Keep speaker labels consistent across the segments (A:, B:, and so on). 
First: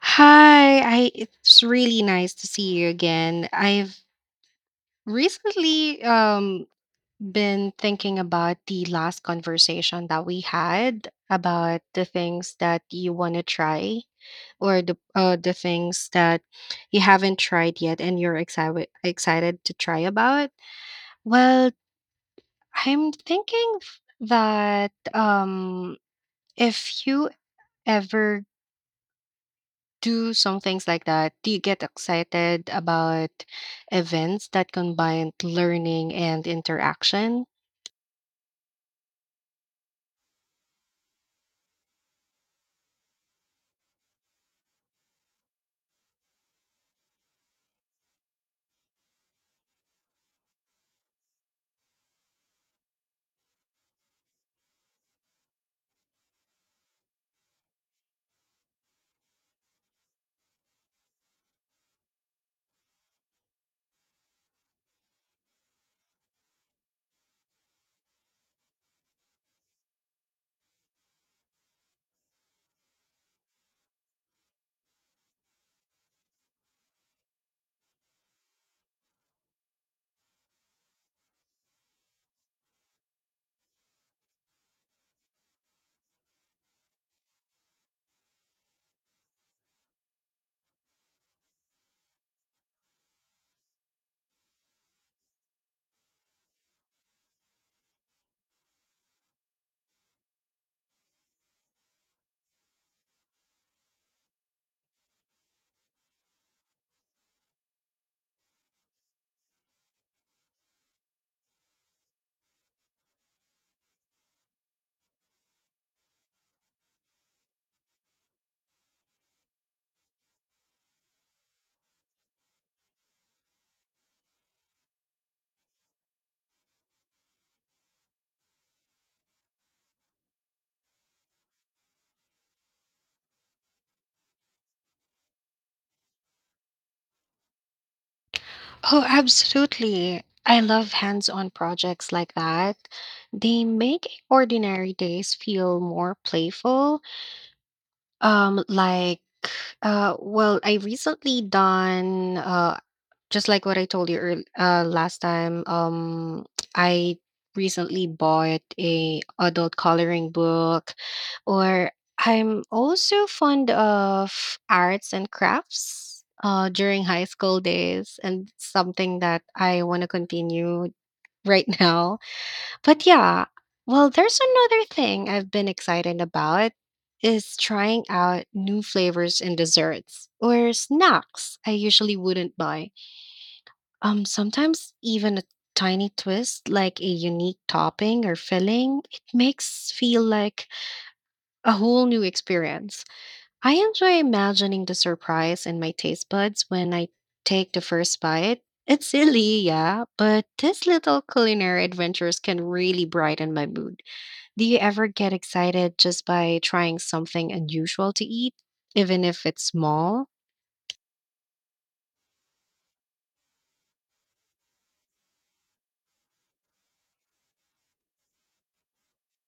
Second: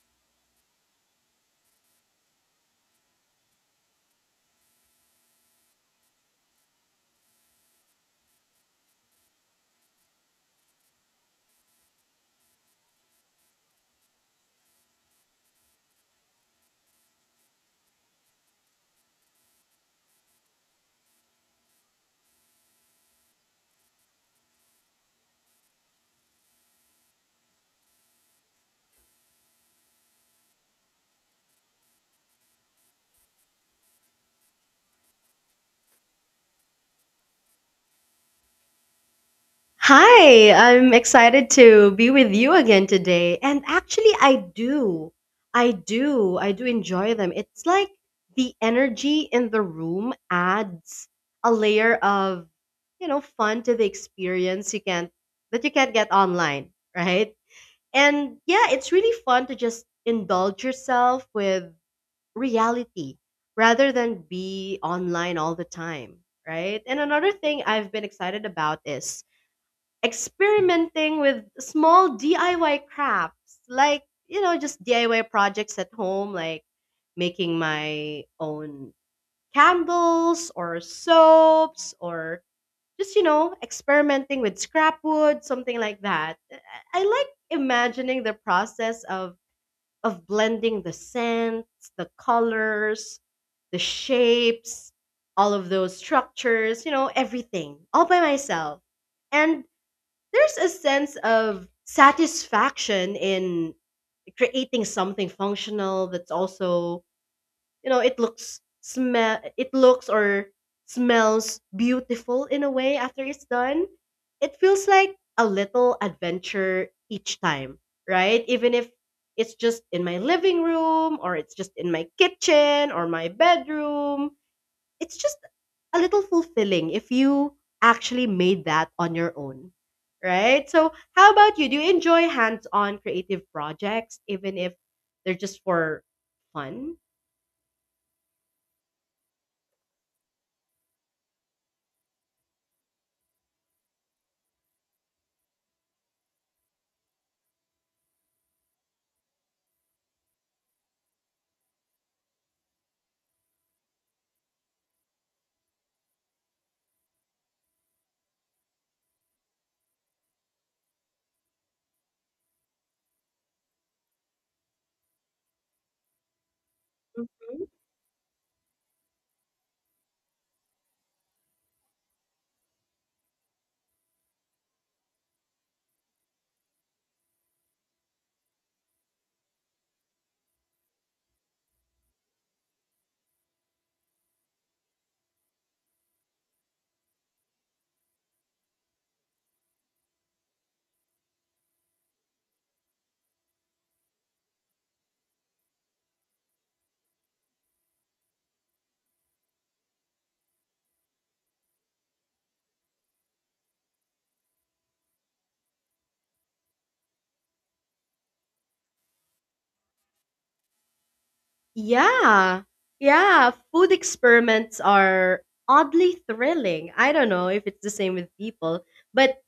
A: Hi, I it's really nice to see you again. I've recently been thinking about the last conversation that we had about the things that you want to try or the things that you haven't tried yet and you're excited to try about. Well, I'm thinking f- that if you ever do some things like that? Do you get excited about events that combine learning and interaction?
B: Hi, I'm excited to be with you again today. And actually, I do. I do enjoy them. It's like the energy in the room adds a layer of, you know, fun to the experience you can't that you can't get online, right? And yeah, it's really fun to just indulge yourself with reality rather than be online all the time, right? And another thing I've been excited about is experimenting with small DIY crafts, like, you know, just DIY projects at home, like making my own candles or soaps or just, you know, experimenting with scrap wood, something like that. I like imagining the process of blending the scents, the colors, the shapes, all of those structures, you know, everything all by myself. And there's a sense of satisfaction in creating something functional that's also, you know, it looks or smells beautiful in a way. After it's done, it feels like a little adventure each time, right? Even if it's just in my living room or it's just in my kitchen or my bedroom, it's just a little fulfilling if you actually made that on your own, right? So, how about you? Do you enjoy hands on creative projects, even if they're just for fun?
A: Oh, absolutely. I love hands on projects like that. They make ordinary days feel more playful. Um, like, I recently done just like what I told you last time, I recently bought a adult coloring book, or I'm also fond of arts and crafts during high school
B: Hmm.
A: days, and something that I want to continue right now. But yeah, well, there's another thing I've been excited about is trying out new flavors and desserts or snacks I usually wouldn't buy. Sometimes even a tiny twist like a unique topping or filling, it makes feel like a whole new experience. I enjoy imagining the surprise in my taste buds when I take the first bite. It's silly, yeah, but these little culinary adventures can really brighten my mood. Do you ever get excited just by trying something unusual to eat, even if it's small?
B: Yeah. Yeah. Food experiments are oddly thrilling. I don't know if it's the same with people, but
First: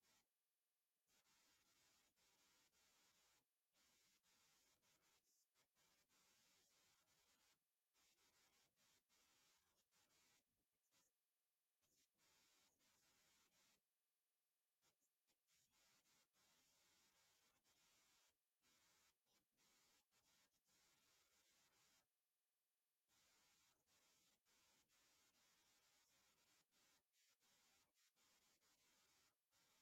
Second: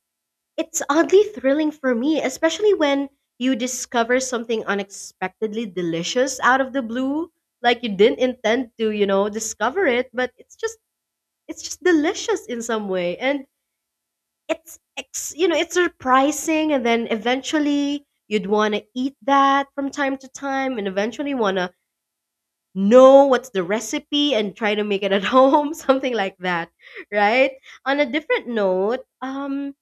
B: it's oddly thrilling for me, especially when you discover something unexpectedly delicious out of the blue, like you didn't intend to, you know, discover it, but it's just delicious in some way. And you know, it's surprising and then eventually you'd want to eat that from time to time and eventually want to know what's the recipe and try to make it at home, something like that, right? On a different note,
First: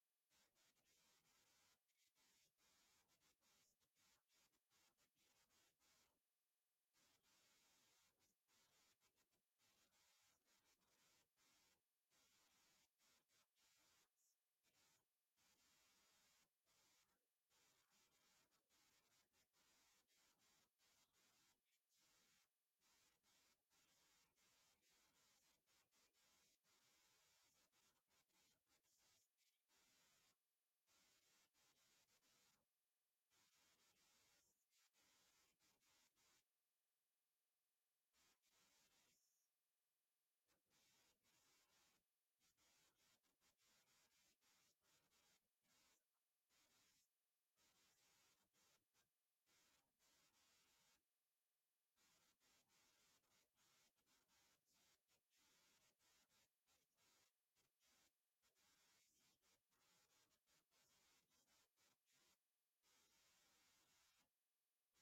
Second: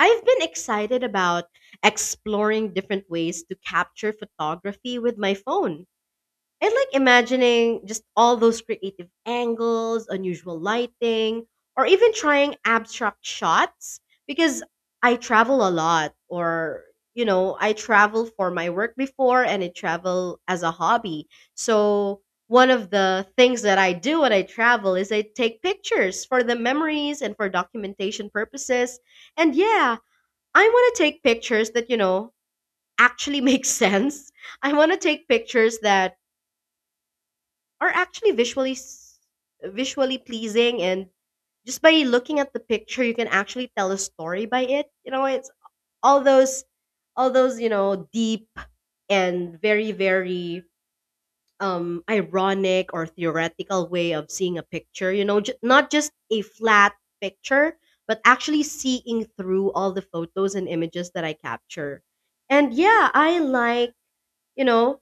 B: I've been excited about exploring different ways to capture photography with my phone. I like imagining just all those creative angles, unusual lighting, or even trying abstract shots because I travel a lot or, you know, I travel for my work before and I travel as a hobby. So one of the things that I do when I travel is I take pictures for the memories and for documentation purposes. And yeah, I want to take pictures that, you know, actually make sense. I want to take pictures that are actually visually pleasing and just by looking at the picture you can actually tell a story by it. You know, it's all those all those, you know, deep and very ironic or theoretical way of seeing a picture, you know, not just a flat picture but actually seeing through all the photos and images that I capture. And yeah, I like, you know,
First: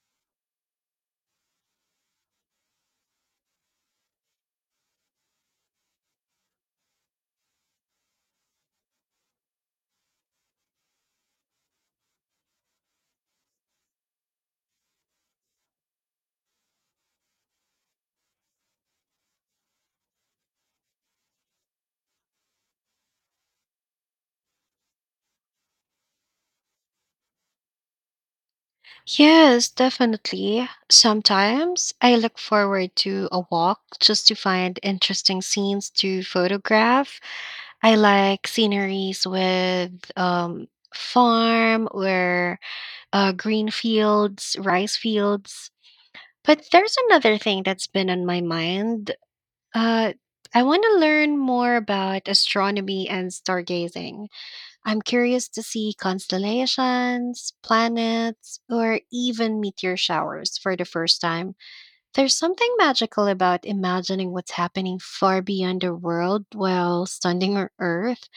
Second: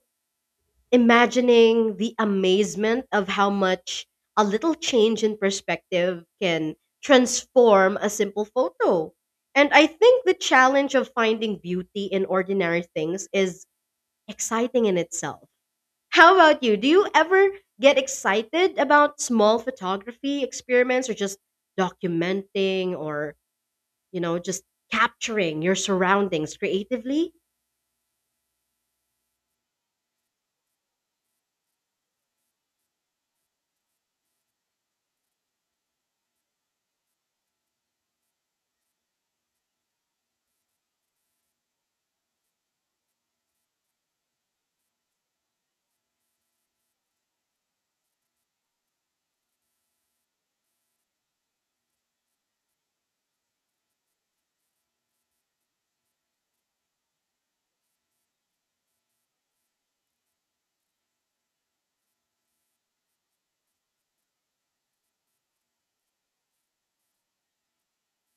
B: imagining the amazement of how much a little change in perspective can transform a simple photo. And I think the challenge of finding beauty in ordinary things is exciting in itself. How about you? Do you ever get excited about small photography experiments or just documenting or, you know, just capturing your surroundings creatively?
A: Yes, definitely. Sometimes I look forward to a walk just to find interesting scenes to photograph. I like sceneries with farm or green fields, rice fields. But there's another thing that's been on my mind. Uh, I want to learn more about astronomy and stargazing. I'm curious to see constellations, planets, or even meteor showers for the first time. There's something magical about imagining what's happening far beyond the world while standing on Earth.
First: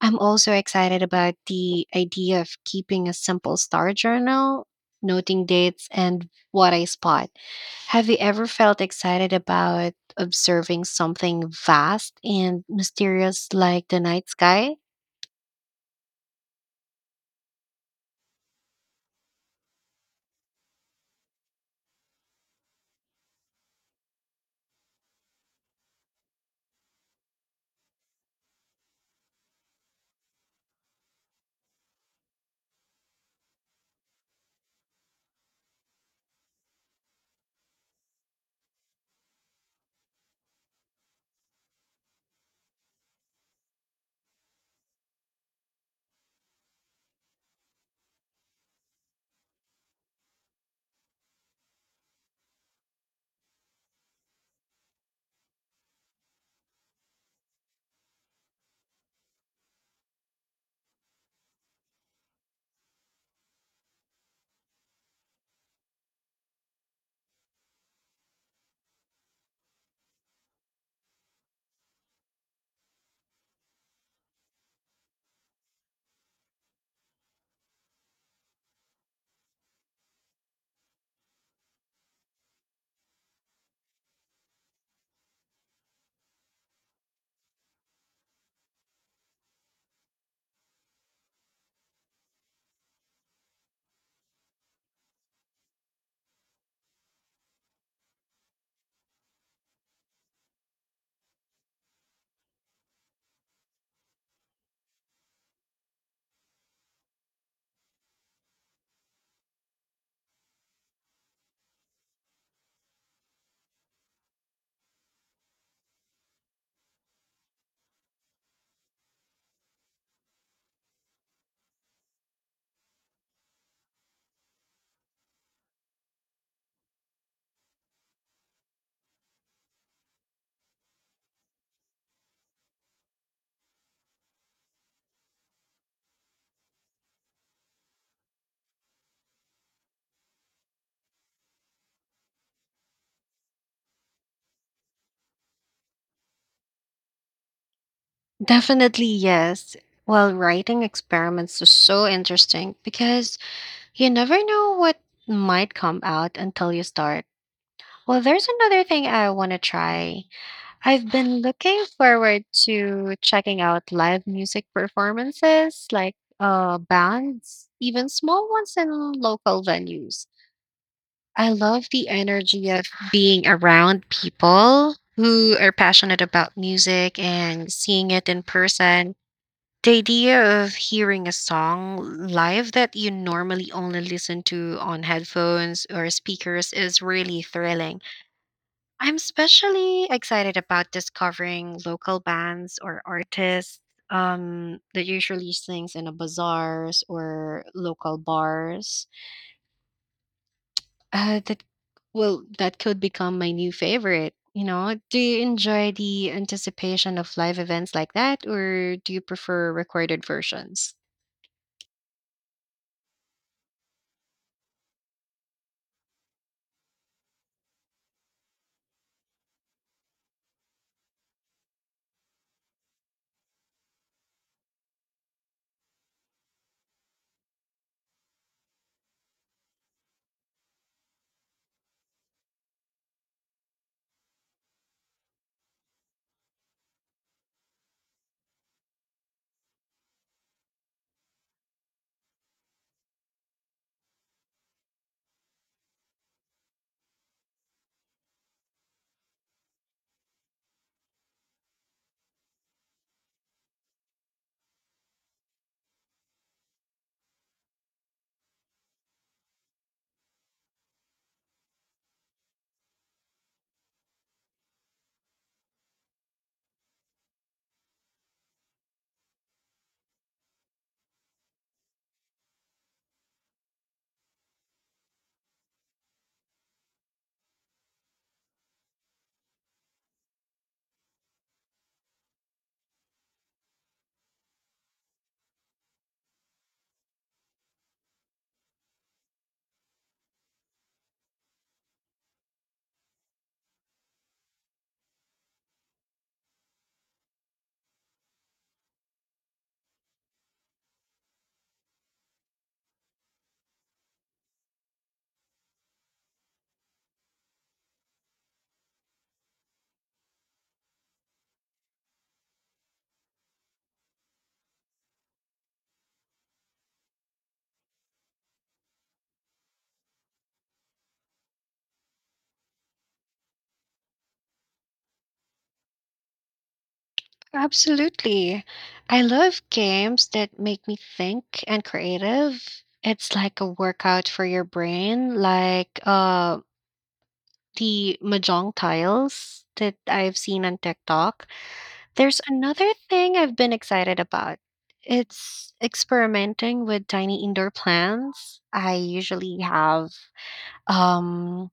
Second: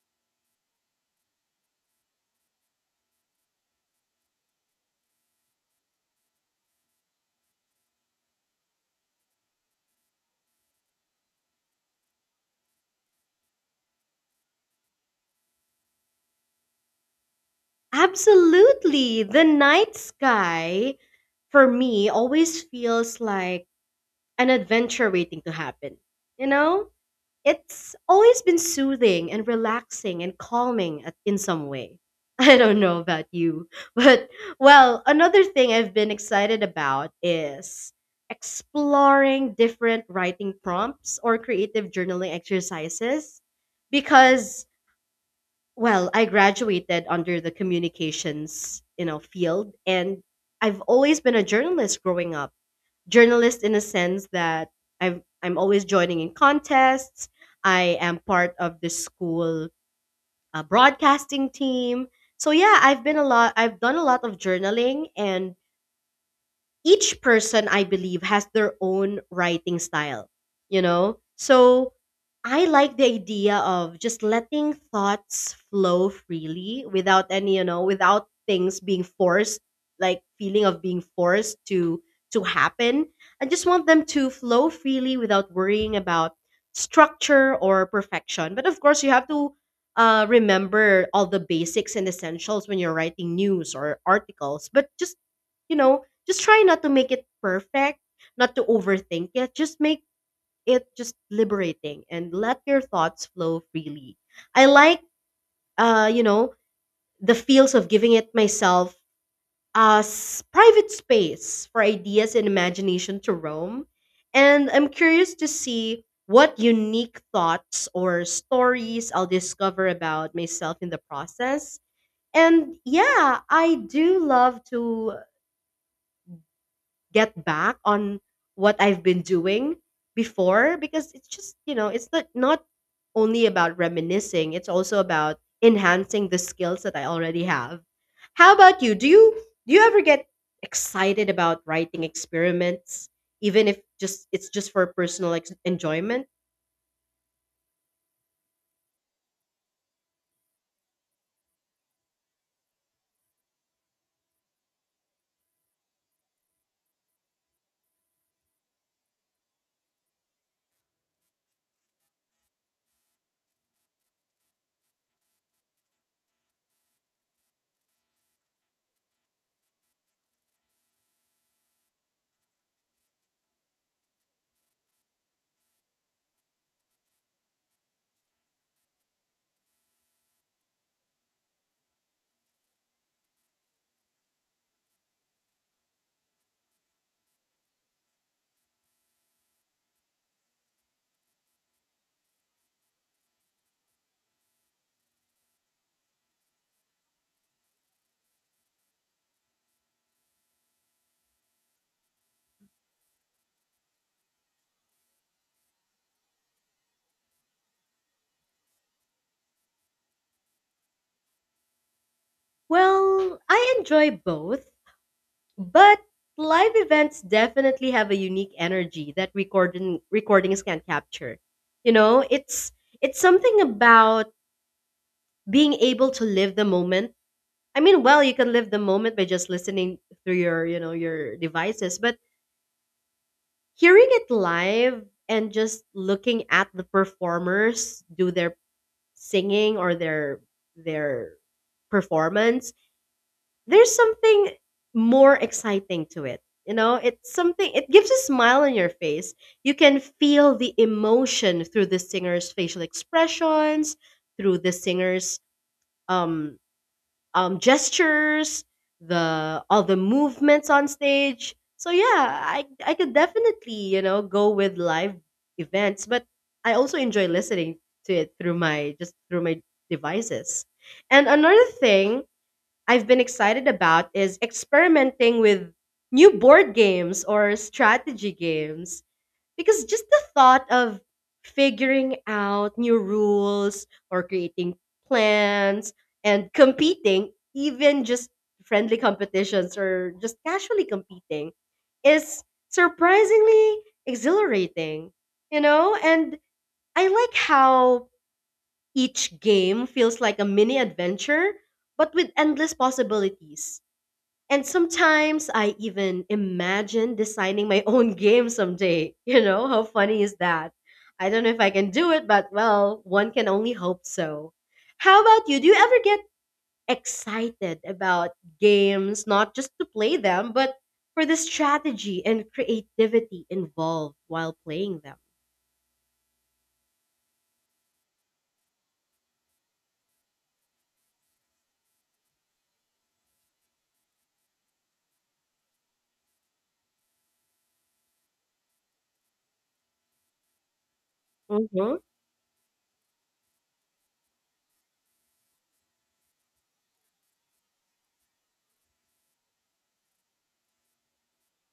A: I'm also excited about the idea of keeping a simple star journal, noting dates and what I spot. Have you ever felt excited about observing something vast and mysterious like the night sky?
B: Absolutely. The night sky for me always feels like an adventure waiting to happen. You know? It's always been soothing and relaxing and calming in some way. I don't know about you, but well, another thing I've been excited about is exploring different writing prompts or creative journaling exercises because, well, I graduated under the communications, you know, field and I've always been a journalist growing up, journalist in a sense that I'm always joining in contests. I am part of the school broadcasting team. So yeah, I've been a lot. I've done a lot of journaling and each person I believe has their own writing style, you know? So I like the idea of just letting thoughts flow freely without any, you know, without things being forced, like feeling of being forced to happen. I just want them to flow freely without worrying about structure or perfection. But of course, you have to remember all the basics and essentials when you're writing news or articles. But just, you know, just try not to make it perfect, not to overthink it. Just make it just liberating and let your thoughts flow freely. I like, you know, the feels of giving it myself a private space for ideas and imagination to roam. And I'm curious to see what unique thoughts or stories I'll discover about myself in the process. And yeah, I do love to get back on what I've been doing before because it's just, you know, it's not only about reminiscing, it's also about enhancing the skills that I already have. How about you? Do you ever get excited about writing experiments even if just for personal enjoyment?
A: Definitely, yes. Well, writing experiments is so interesting because you never know what might come out until you start. Well, there's another thing I want to try. I've been looking forward to checking out live music performances, like bands, even small ones in local venues. I love the energy of being around people who are passionate about music and seeing it in person. The idea of hearing a song live that you normally only listen to on headphones or speakers is really thrilling. I'm especially excited about discovering local bands or artists that usually sings in a bazaars or local bars. Uh, that that could become my new favorite. You know, do you enjoy the anticipation of live events like that, or do you prefer recorded versions?
B: Well, I enjoy both. But live events definitely have a unique energy that recordings can't capture. You know, it's something about being able to live the moment. I mean, well, you can live the moment by just listening through your, you know, your devices, but hearing it live and just looking at the performers do their singing or their performance, there's something more exciting to it. You know, it's something, it gives a smile on your face. You can feel the emotion through the singer's facial expressions, through the singer's um, gestures, the all the movements on stage. So yeah, I could definitely, you know, go with live events, but I also enjoy listening to it through my just through my devices. And another thing I've been excited about is experimenting with new board games or strategy games because just the thought of figuring out new rules or creating plans and competing, even just friendly competitions or just casually competing, is surprisingly exhilarating, you know? And I like how each game feels like a mini adventure but with endless possibilities. And sometimes I even imagine designing my own game someday. You know, how funny is that? I don't know if I can do it, but well, one can only hope so. How about you? Do you ever get excited about games, not just to play them, but for the strategy and creativity involved while playing them?
A: Absolutely. I love games that make me think and creative. It's like a workout for your brain, like the mahjong tiles that I've seen on TikTok.
B: Hmm.
A: There's another thing I've been excited about. It's experimenting with tiny indoor plants. I usually have um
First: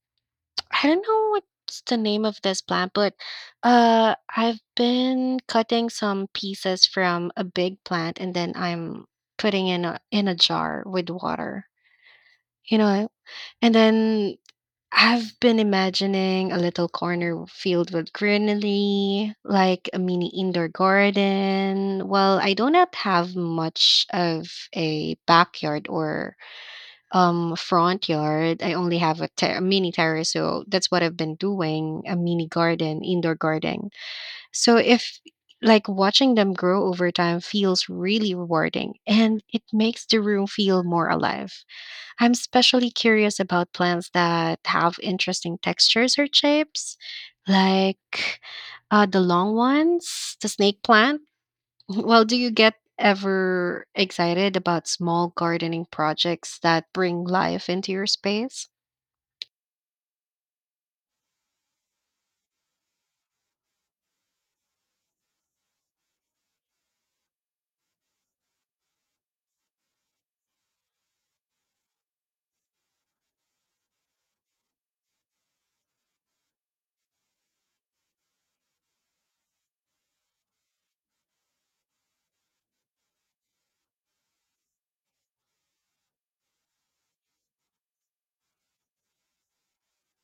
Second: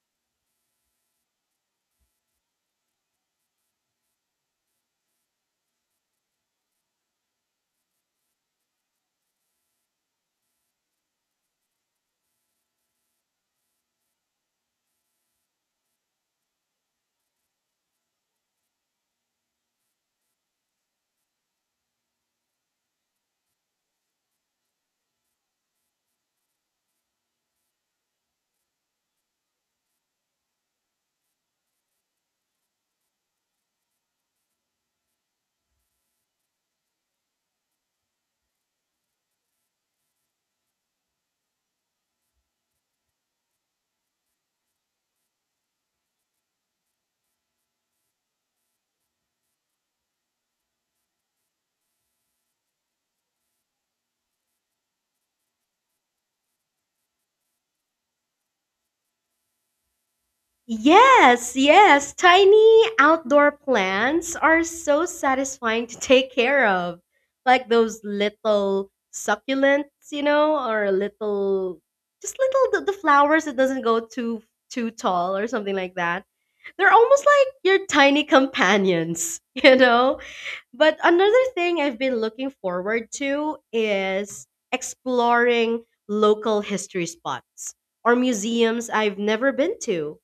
A: I don't know what's the name of this plant, but I've been cutting some pieces from a big plant, and then I'm putting in a jar with water. You know, and then I've been imagining a little corner filled with greenery, like a mini indoor garden. Well, I do not have much of a backyard or front yard. I only have a mini terrace, so that's what I've been doing, a mini garden, indoor garden. So if like watching them grow over time feels really rewarding and it makes the room feel more alive. I'm especially curious about plants that have interesting textures or shapes, like the long ones, the snake plant. Well, do you get ever excited about small gardening projects that bring life into your space?
B: Yes, yes. Tiny outdoor plants are so satisfying to take care of. Like those little succulents, you know, or little just little the flowers that doesn't go too tall or something like that. They're almost like your tiny companions, you know? But another thing I've been looking forward to is exploring local history spots or museums I've never been to.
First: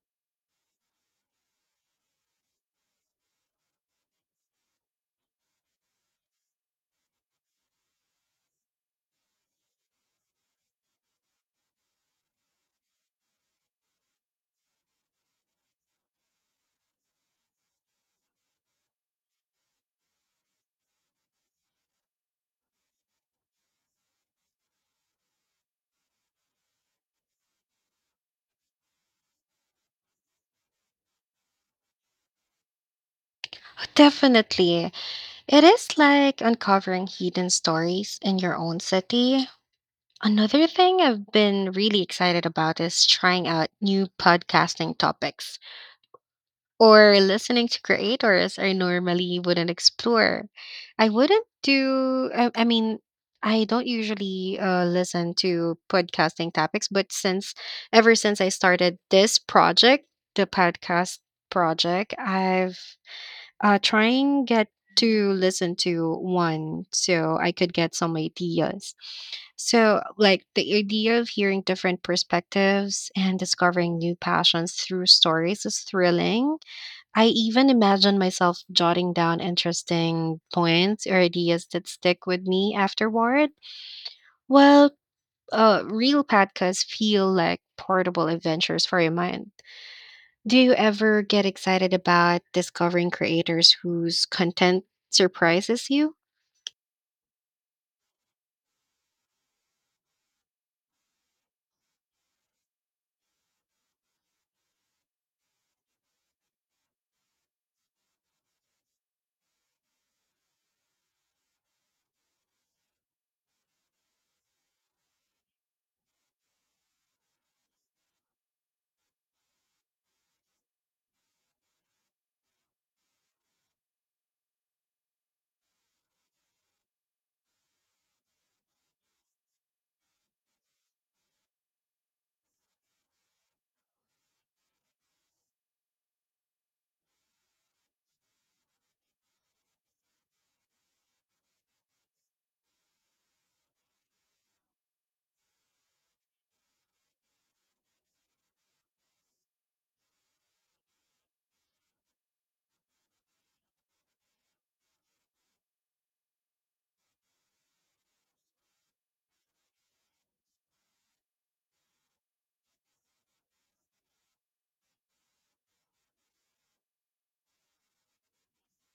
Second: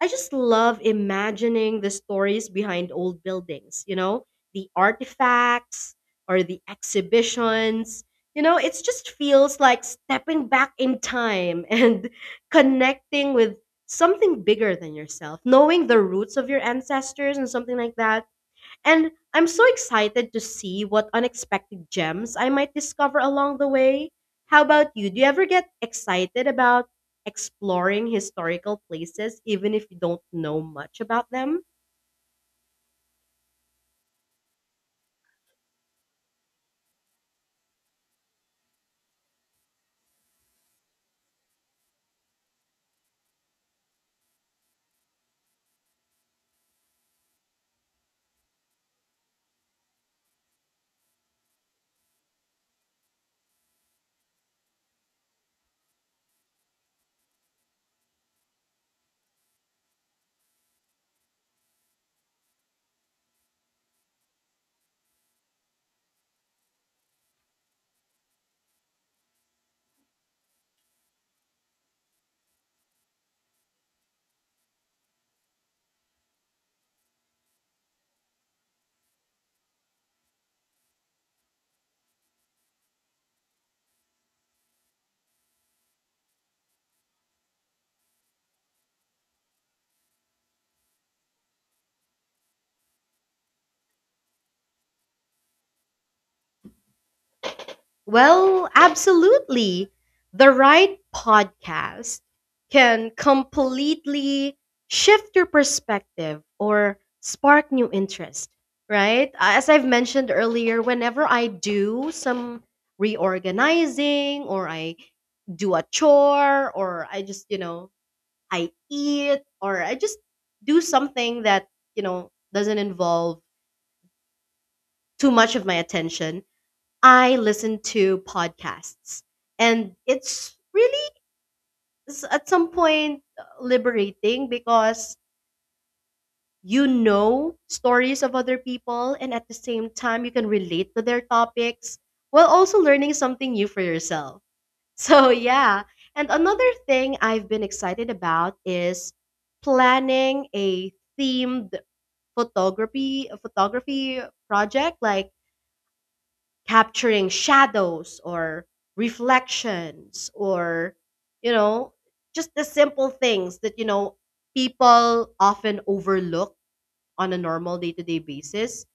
B: I just love imagining the stories behind old buildings, you know, the artifacts or the exhibitions. You know, it just feels like stepping back in time and connecting with something bigger than yourself, knowing the roots of your ancestors and something like that. And I'm so excited to see what unexpected gems I might discover along the way. How about you? Do you ever get excited about exploring historical places even if you don't know much about them?
A: Definitely. It is like uncovering hidden stories in your own city. Another thing I've been really excited about is trying out new podcasting topics or listening to creators I normally wouldn't explore. I wouldn't do, I mean, I don't usually listen to podcasting topics, but since ever since I started this project, the podcast project, I've trying get to listen to one so I could get some ideas. So, like the idea of hearing different perspectives and discovering new passions through stories is thrilling. I even imagine myself jotting down interesting points or ideas that stick with me afterward. Well, Real podcasts feel like portable adventures for your mind. Do you ever get excited about discovering creators whose content surprises you?
B: Well, absolutely. The right podcast can completely shift your perspective or spark new interest, right? As I've mentioned earlier, whenever I do some reorganizing or I do a chore or I just, you know, I eat or I just do something that, you know, doesn't involve too much of my attention, I listen to podcasts, and it's really at some point liberating because, you know, stories of other people, and at the same time, you can relate to their topics while also learning something new for yourself. So, yeah. And another thing I've been excited about is planning a themed photography a photography project like capturing shadows or reflections or, you know, just the simple things that, you know, people often overlook on a normal day-to-day basis,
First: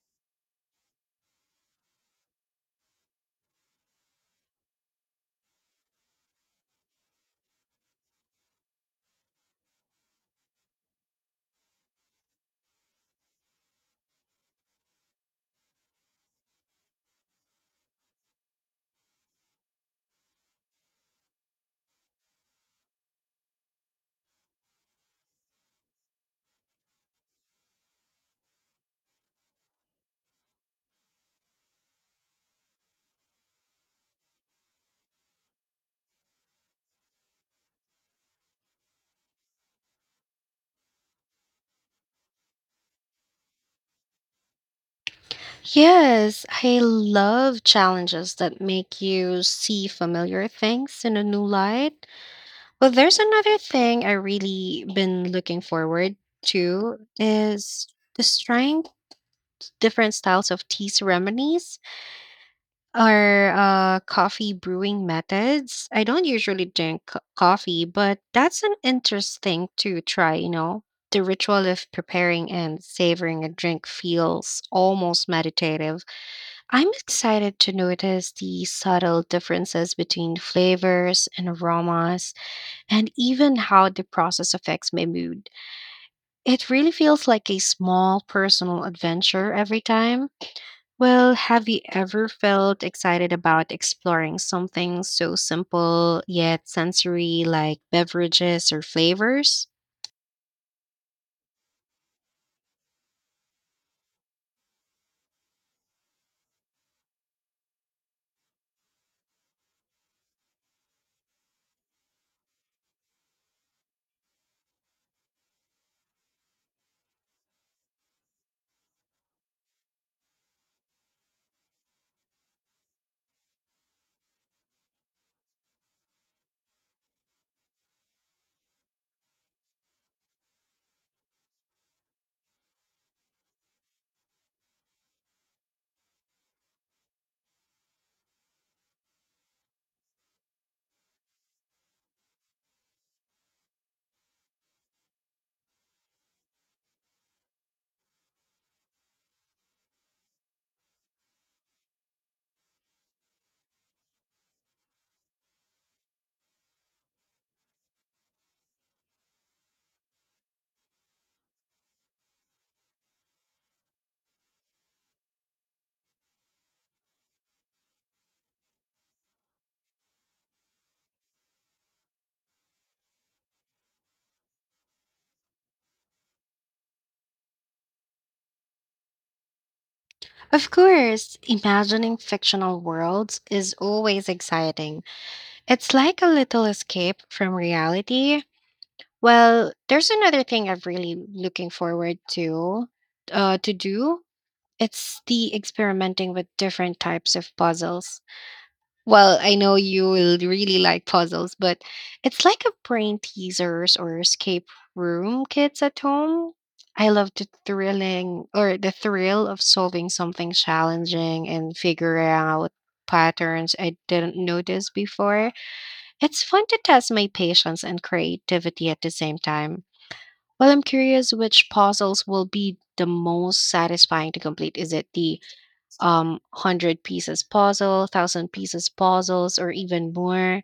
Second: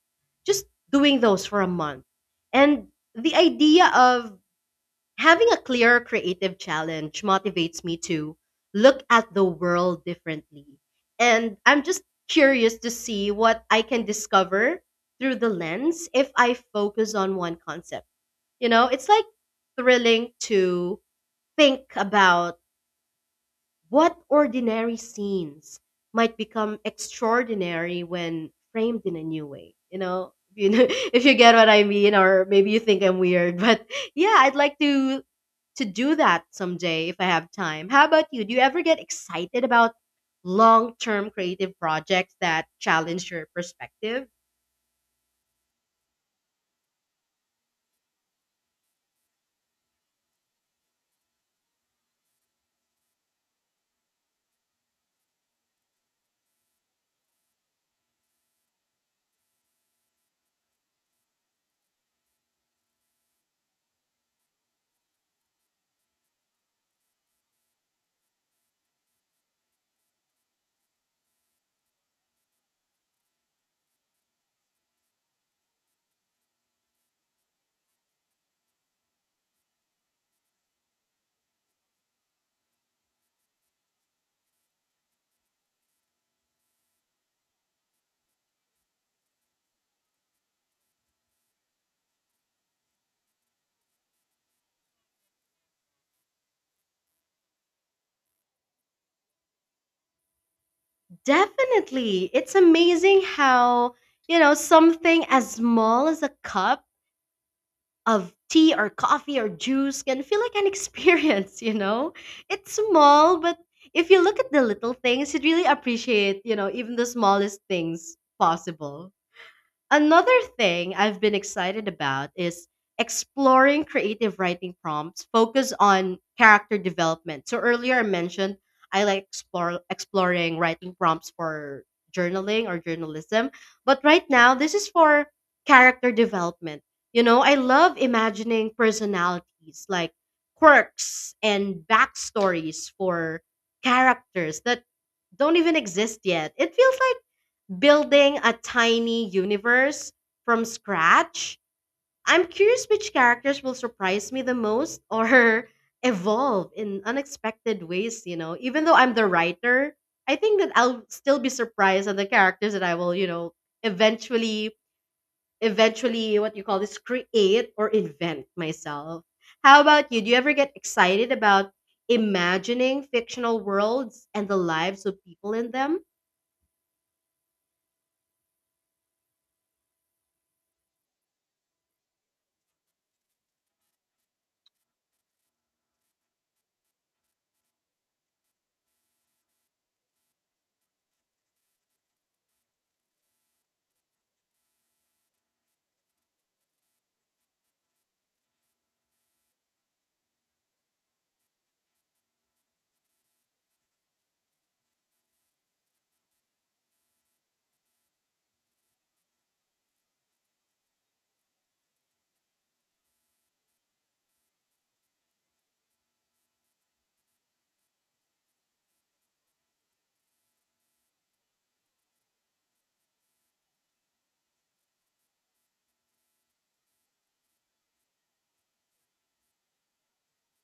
B: just doing those for a month. And the idea of having a clear creative challenge motivates me to look at the world differently, and I'm just curious to see what I can discover through the lens if I focus on one concept. You know, it's like thrilling to think about what ordinary scenes might become extraordinary when framed in a new way. You know, you know, if you get what I mean, or maybe you think I'm weird, but yeah, I'd like to do that someday if I have time. How about you? Do you ever get excited about long term creative projects that challenge your perspective?
A: Yes, I love challenges that make you see familiar things in a new light. Well, there's another thing I really been looking forward to is just trying different styles of tea ceremonies or coffee brewing methods. I don't usually drink coffee, but that's an interesting to try, you know. The ritual of preparing and savoring a drink feels almost meditative. I'm excited to notice the subtle differences between flavors and aromas and even how the process affects my mood. It really feels like a small personal adventure every time. Well, have you ever felt excited about exploring something so simple yet sensory like beverages or flavors?
B: Definitely. It's amazing how, you know, something as small as a cup of tea or coffee or juice can feel like an experience, you know? It's small, but if you look at the little things, you'd really appreciate, you know, even the smallest things possible. Another thing I've been excited about is exploring creative writing prompts focused on character development. So earlier I mentioned I like exploring writing prompts for journaling or journalism, but right now this is for character development. You know, I love imagining personalities like quirks and backstories for characters that don't even exist yet. It feels like building a tiny universe from scratch. I'm curious which characters will surprise me the most or evolve in unexpected ways, you know. Even though I'm the writer, I think that I'll still be surprised at the characters that I will, you know, eventually eventually what you call this create or invent myself. How about you? Do you ever get excited about imagining fictional worlds and the lives of people in them?
A: Of course, imagining fictional worlds is always exciting. It's like a little escape from reality. Well, there's another thing I'm really looking forward to do. It's the experimenting with different types of puzzles. Well, I know you will really like puzzles, but it's like a brain teasers or escape room kids at home. I love the thrilling or the thrill of solving something challenging and figuring out patterns I didn't notice before. It's fun to test my patience and creativity at the same time. Well, I'm curious which puzzles will be the most satisfying to complete. Is it the 100 pieces puzzle, 1,000 pieces puzzles, or even more.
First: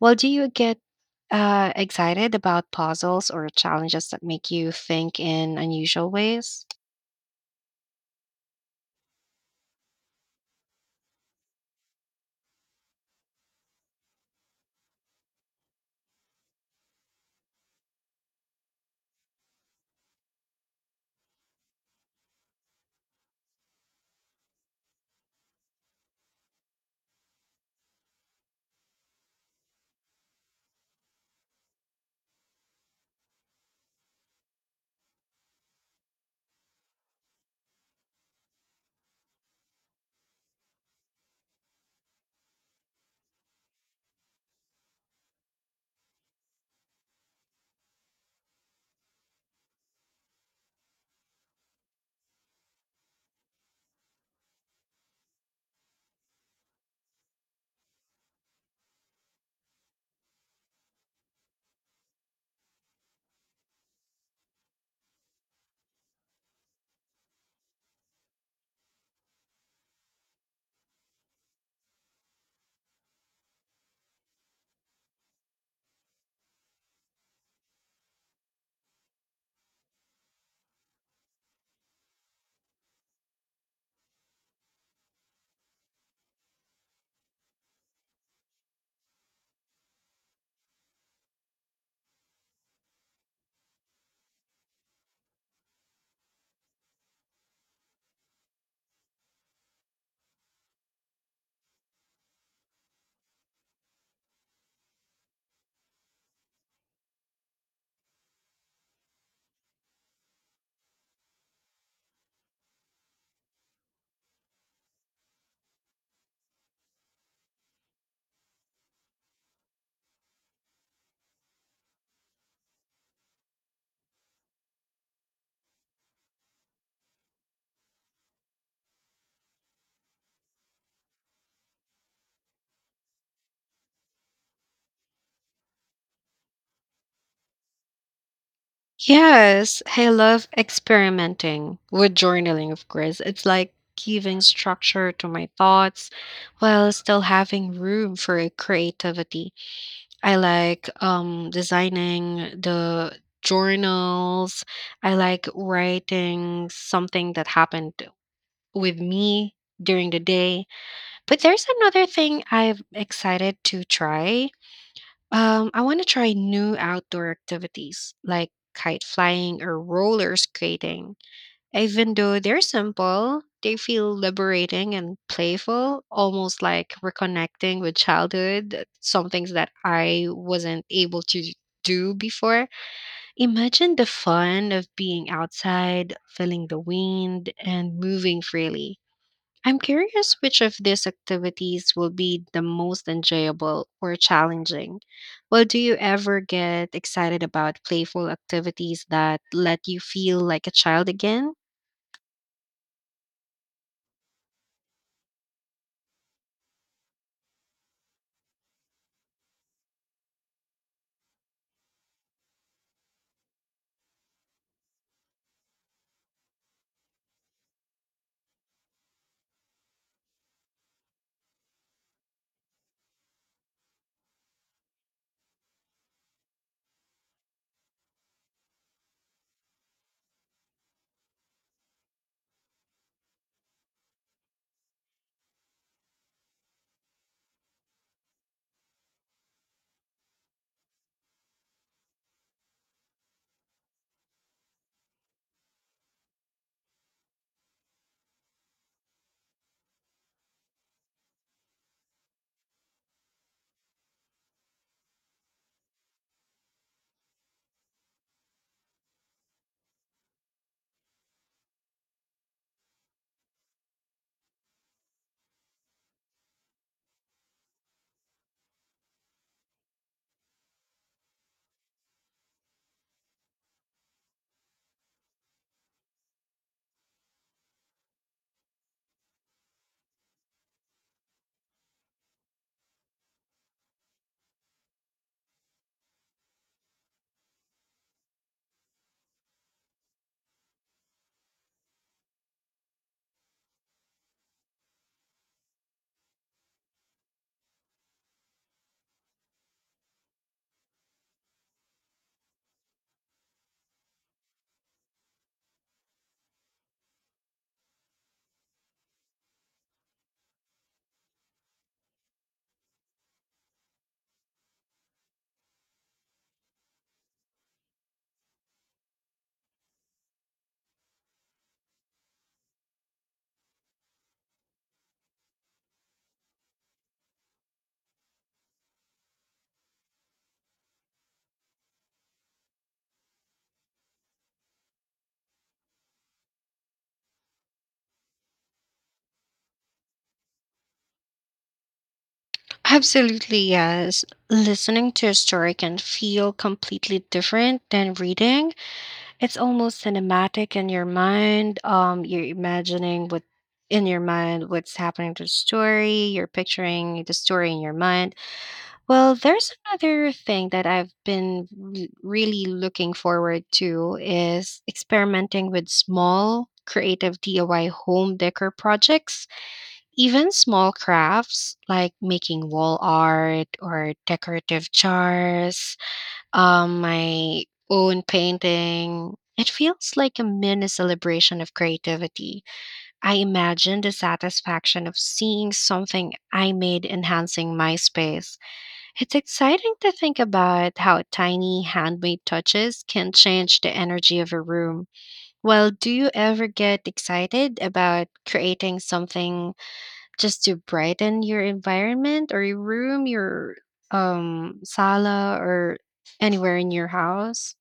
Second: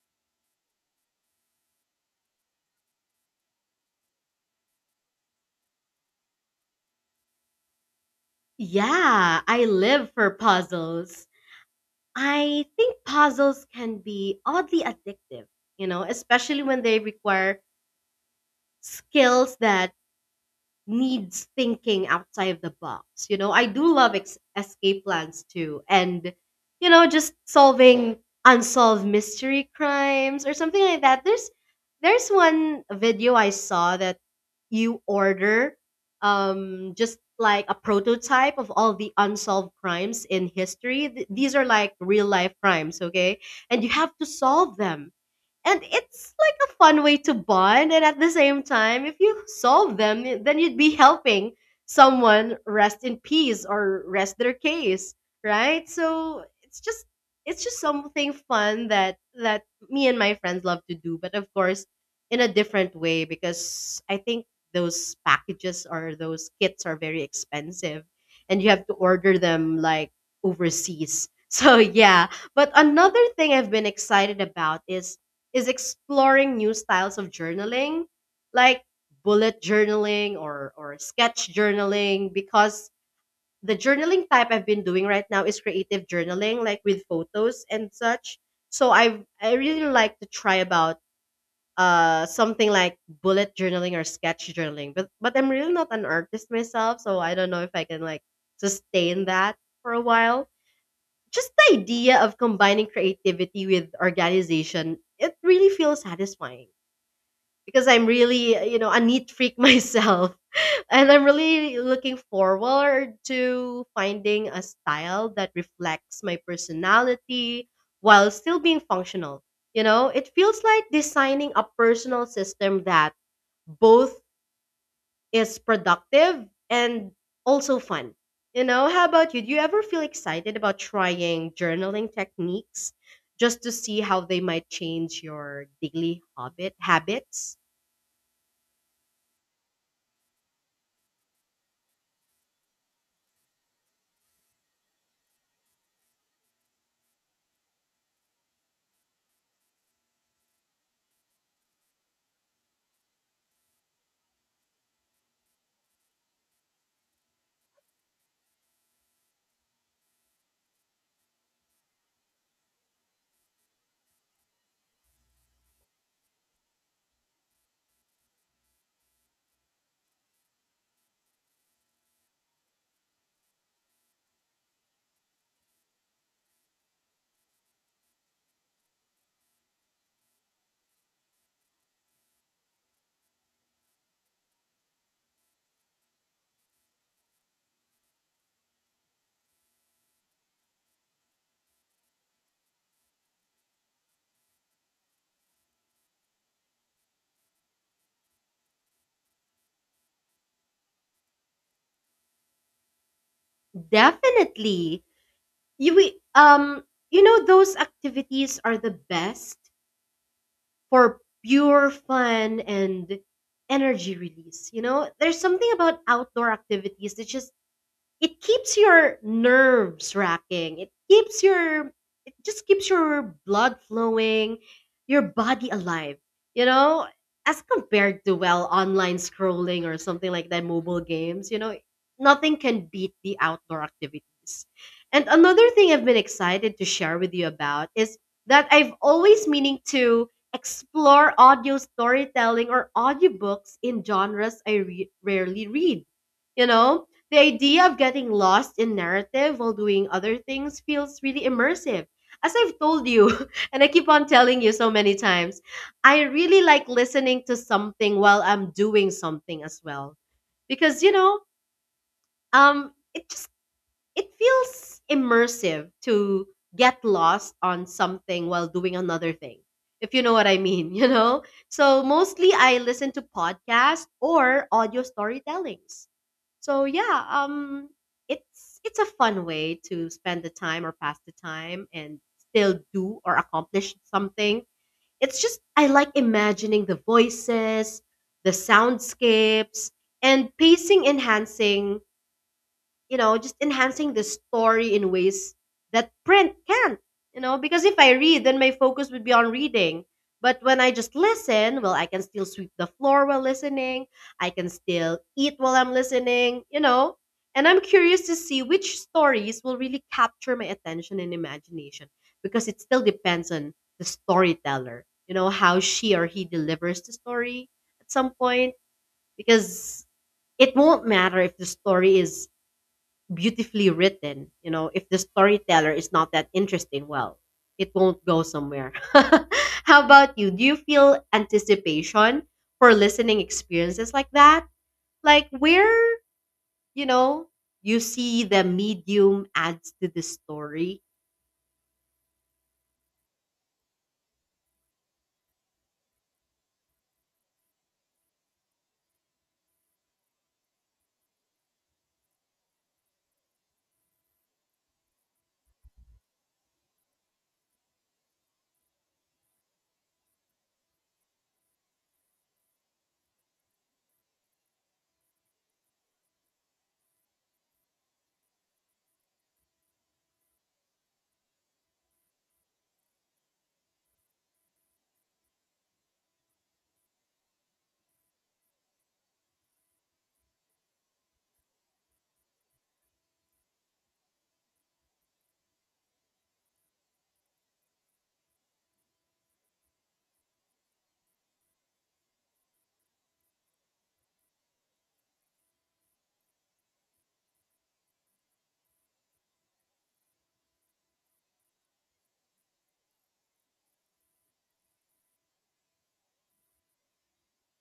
A: Well, do you get excited about puzzles or challenges that make you think in unusual ways?
B: Yeah, I live for puzzles. I think puzzles can be oddly addictive, you know, especially when they require skills that needs thinking outside of the box. You know, I do love escape plans too, and you know, just solving unsolved mystery crimes or something like that. There's one video I saw that you order just like a prototype of all the unsolved crimes in history. These are like real life crimes, okay, and you have to solve them, and it's like a fun way to bond. And at the same time, if you solve them, then you'd be helping someone rest in peace or rest their case, right? So it's just, it's just something fun that me and my friends love to do, but of course in a different way, because I think those packages or those kits are very expensive and you have to order them like overseas. So yeah, but another thing I've been excited about is exploring new styles of journaling, like bullet journaling or sketch journaling, because the journaling type I've been doing right now is creative journaling, like with photos and such. So I really like to try about something like bullet journaling or sketch journaling. But I'm really not an artist myself, so I don't know if I can like sustain that for a while. Just the idea of combining creativity with organization, it really feels satisfying, because I'm really, you know, a neat freak myself. And I'm really looking forward to finding a style that reflects my personality while still being functional. You know, it feels like designing a personal system that both is productive and also fun. You know, how about you? Do you ever feel excited about trying journaling techniques just to see how they might change your daily habits?
A: Yes, I love experimenting with journaling, of course. It's like giving structure to my thoughts while still having room for creativity. I like designing the journals. I like writing something that happened with me during the day. But there's another thing I'm excited to try. I want to try new outdoor activities like kite flying or roller skating. Even though they're simple, they feel liberating and playful, almost like reconnecting with childhood, some things that I wasn't able to do before. Imagine the fun of being outside, feeling the wind, and moving freely. I'm curious which of these activities will be the most enjoyable or challenging. Well, do you ever get excited about playful activities that let you feel like a child again?
B: Definitely. You we you know those activities are the best for pure fun and energy release, you know? There's something about outdoor activities that just it keeps your nerves racking. It keeps your it just keeps your blood flowing, your body alive. You know, as compared to well online scrolling or something like that, mobile games. You know, nothing can beat the outdoor activities. And another thing I've been excited to share with you about is that I've always meaning to explore audio storytelling or audiobooks in genres I rarely read. You know, the idea of getting lost in narrative while doing other things feels really immersive. As I've told you, and I keep on telling you so many times, I really like listening to something while I'm doing something as well, because you know it just it feels immersive to get lost on something while doing another thing, if you know what I mean. You know, so mostly I listen to podcasts or audio storytellings. So yeah, it's a fun way to spend the time or pass the time and still do or accomplish something. It's just I like imagining the voices, the soundscapes, and pacing enhancing, you know, just enhancing the story in ways that print can't, you know, because if I read, then my focus would be on reading. But when I just listen, well, I can still sweep the floor while listening. I can still eat while I'm listening, you know. And I'm curious to see which stories will really capture my attention and imagination, because it still depends on the storyteller, you know, how she or he delivers the story at some point, because it won't matter if the story is beautifully written. You know, if the storyteller is not that interesting, well, it won't go somewhere. How about you? Do you feel anticipation for listening experiences like that? Like where, you know, you see the medium adds to the story?
A: Absolutely, yes. Listening to a story can feel completely different than reading. It's almost cinematic in your mind. You're imagining what In your mind what's happening to the story. You're picturing the story in your mind. Well, there's another thing that I've been really looking forward to is experimenting with small creative DIY home decor projects. Even small crafts like making wall art or decorative jars, my own painting, it feels like a mini celebration of creativity. I imagine the satisfaction of seeing something I made enhancing my space. It's exciting to think about how tiny handmade touches can change the energy of a room. Well, do you ever get excited about creating something just to brighten your environment or your room, your sala or anywhere in your house?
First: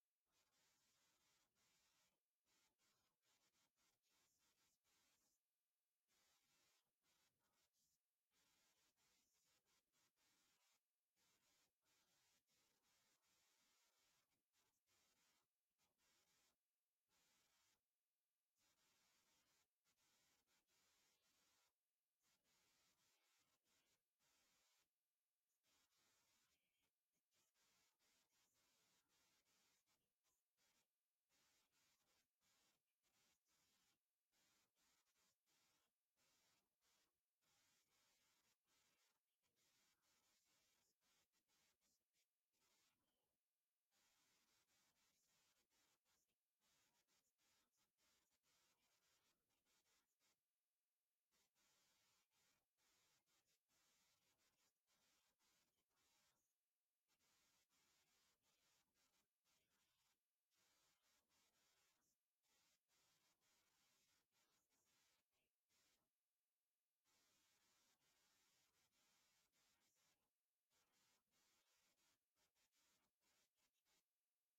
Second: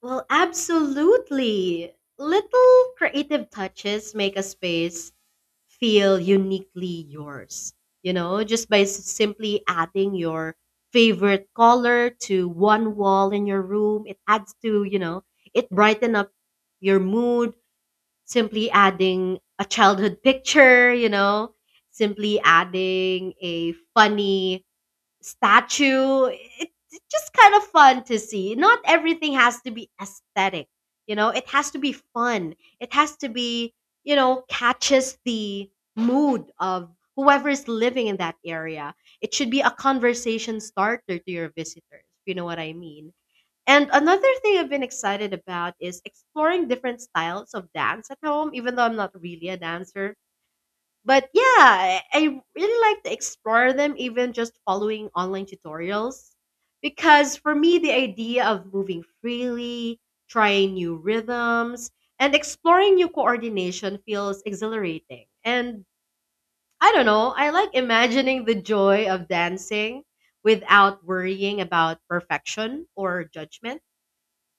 B: Well, absolutely. Little creative touches make a space feel uniquely yours. You know, just by simply adding your favorite color to one wall in your room, it adds to, you know, it brighten up your mood. Simply adding a childhood picture, you know, simply adding a funny statue. It's just kind of fun to see. Not everything has to be aesthetic. You know, it has to be fun. It has to be, you know, catches the mood of whoever is living in that area. It should be a conversation starter to your visitors, if you know what I mean. And another thing I've been excited about is exploring different styles of dance at home, even though I'm not really a dancer, but yeah, I really like to explore them, even just following online tutorials. Because for me, the idea of moving freely, trying new rhythms, and exploring new coordination feels exhilarating. And I don't know, I like imagining the joy of dancing without worrying about perfection or judgment.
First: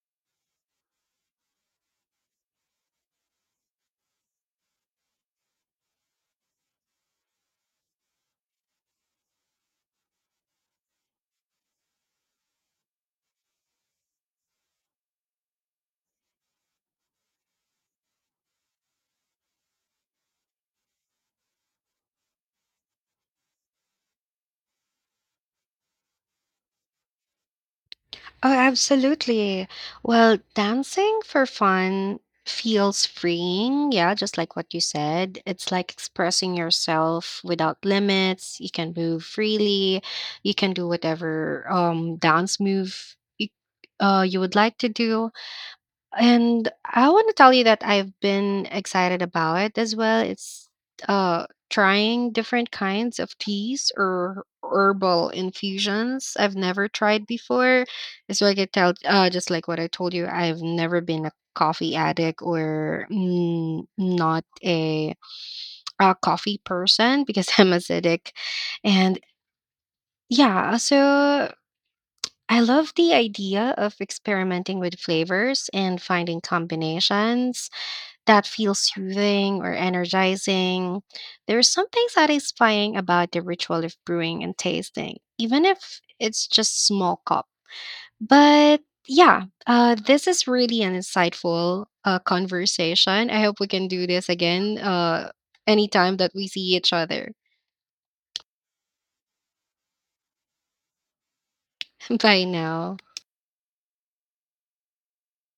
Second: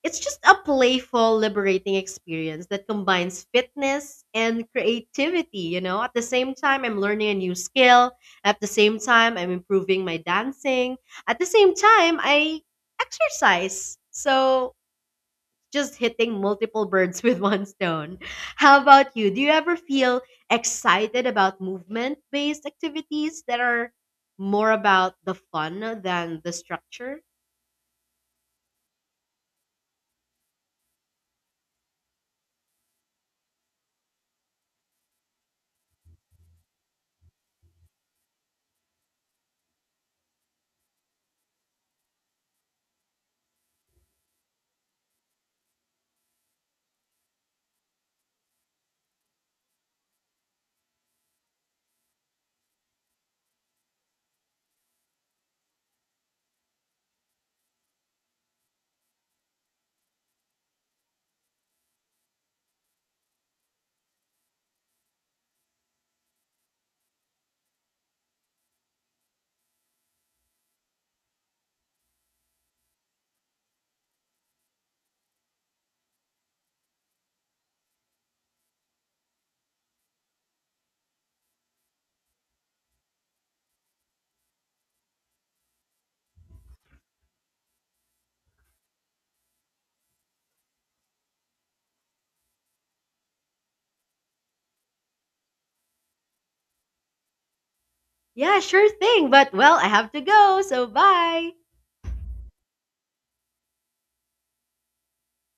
B: It's just a playful, liberating experience that combines fitness and creativity, you know? At the same time, I'm learning a new skill. At the same time, I'm improving my dancing. At the same time, I exercise. So, just hitting multiple birds with one stone. How about you? Do you ever feel excited about movement based activities that are more about the fun than the structure?
A: Oh, absolutely. Well, dancing for fun feels freeing. Yeah, just like what you said. It's like expressing yourself without limits. You can move freely. You can do whatever dance you would like to do. And I want to tell you that I've been excited about it as well. It's trying different kinds of teas or herbal infusions I've never tried before. It's like I tell just like what I told you, I've never been a coffee addict or mm, not a, a coffee person because I'm acidic. And yeah, so I love the idea of experimenting with flavors and finding combinations that feels soothing or energizing. There's something satisfying about the ritual of brewing and tasting, even if it's just small cup. But yeah, this is really an insightful conversation. I hope we can do this again anytime that we see each other.
B: Yeah, sure thing. But well, I have to go. So bye.
A: Bye now.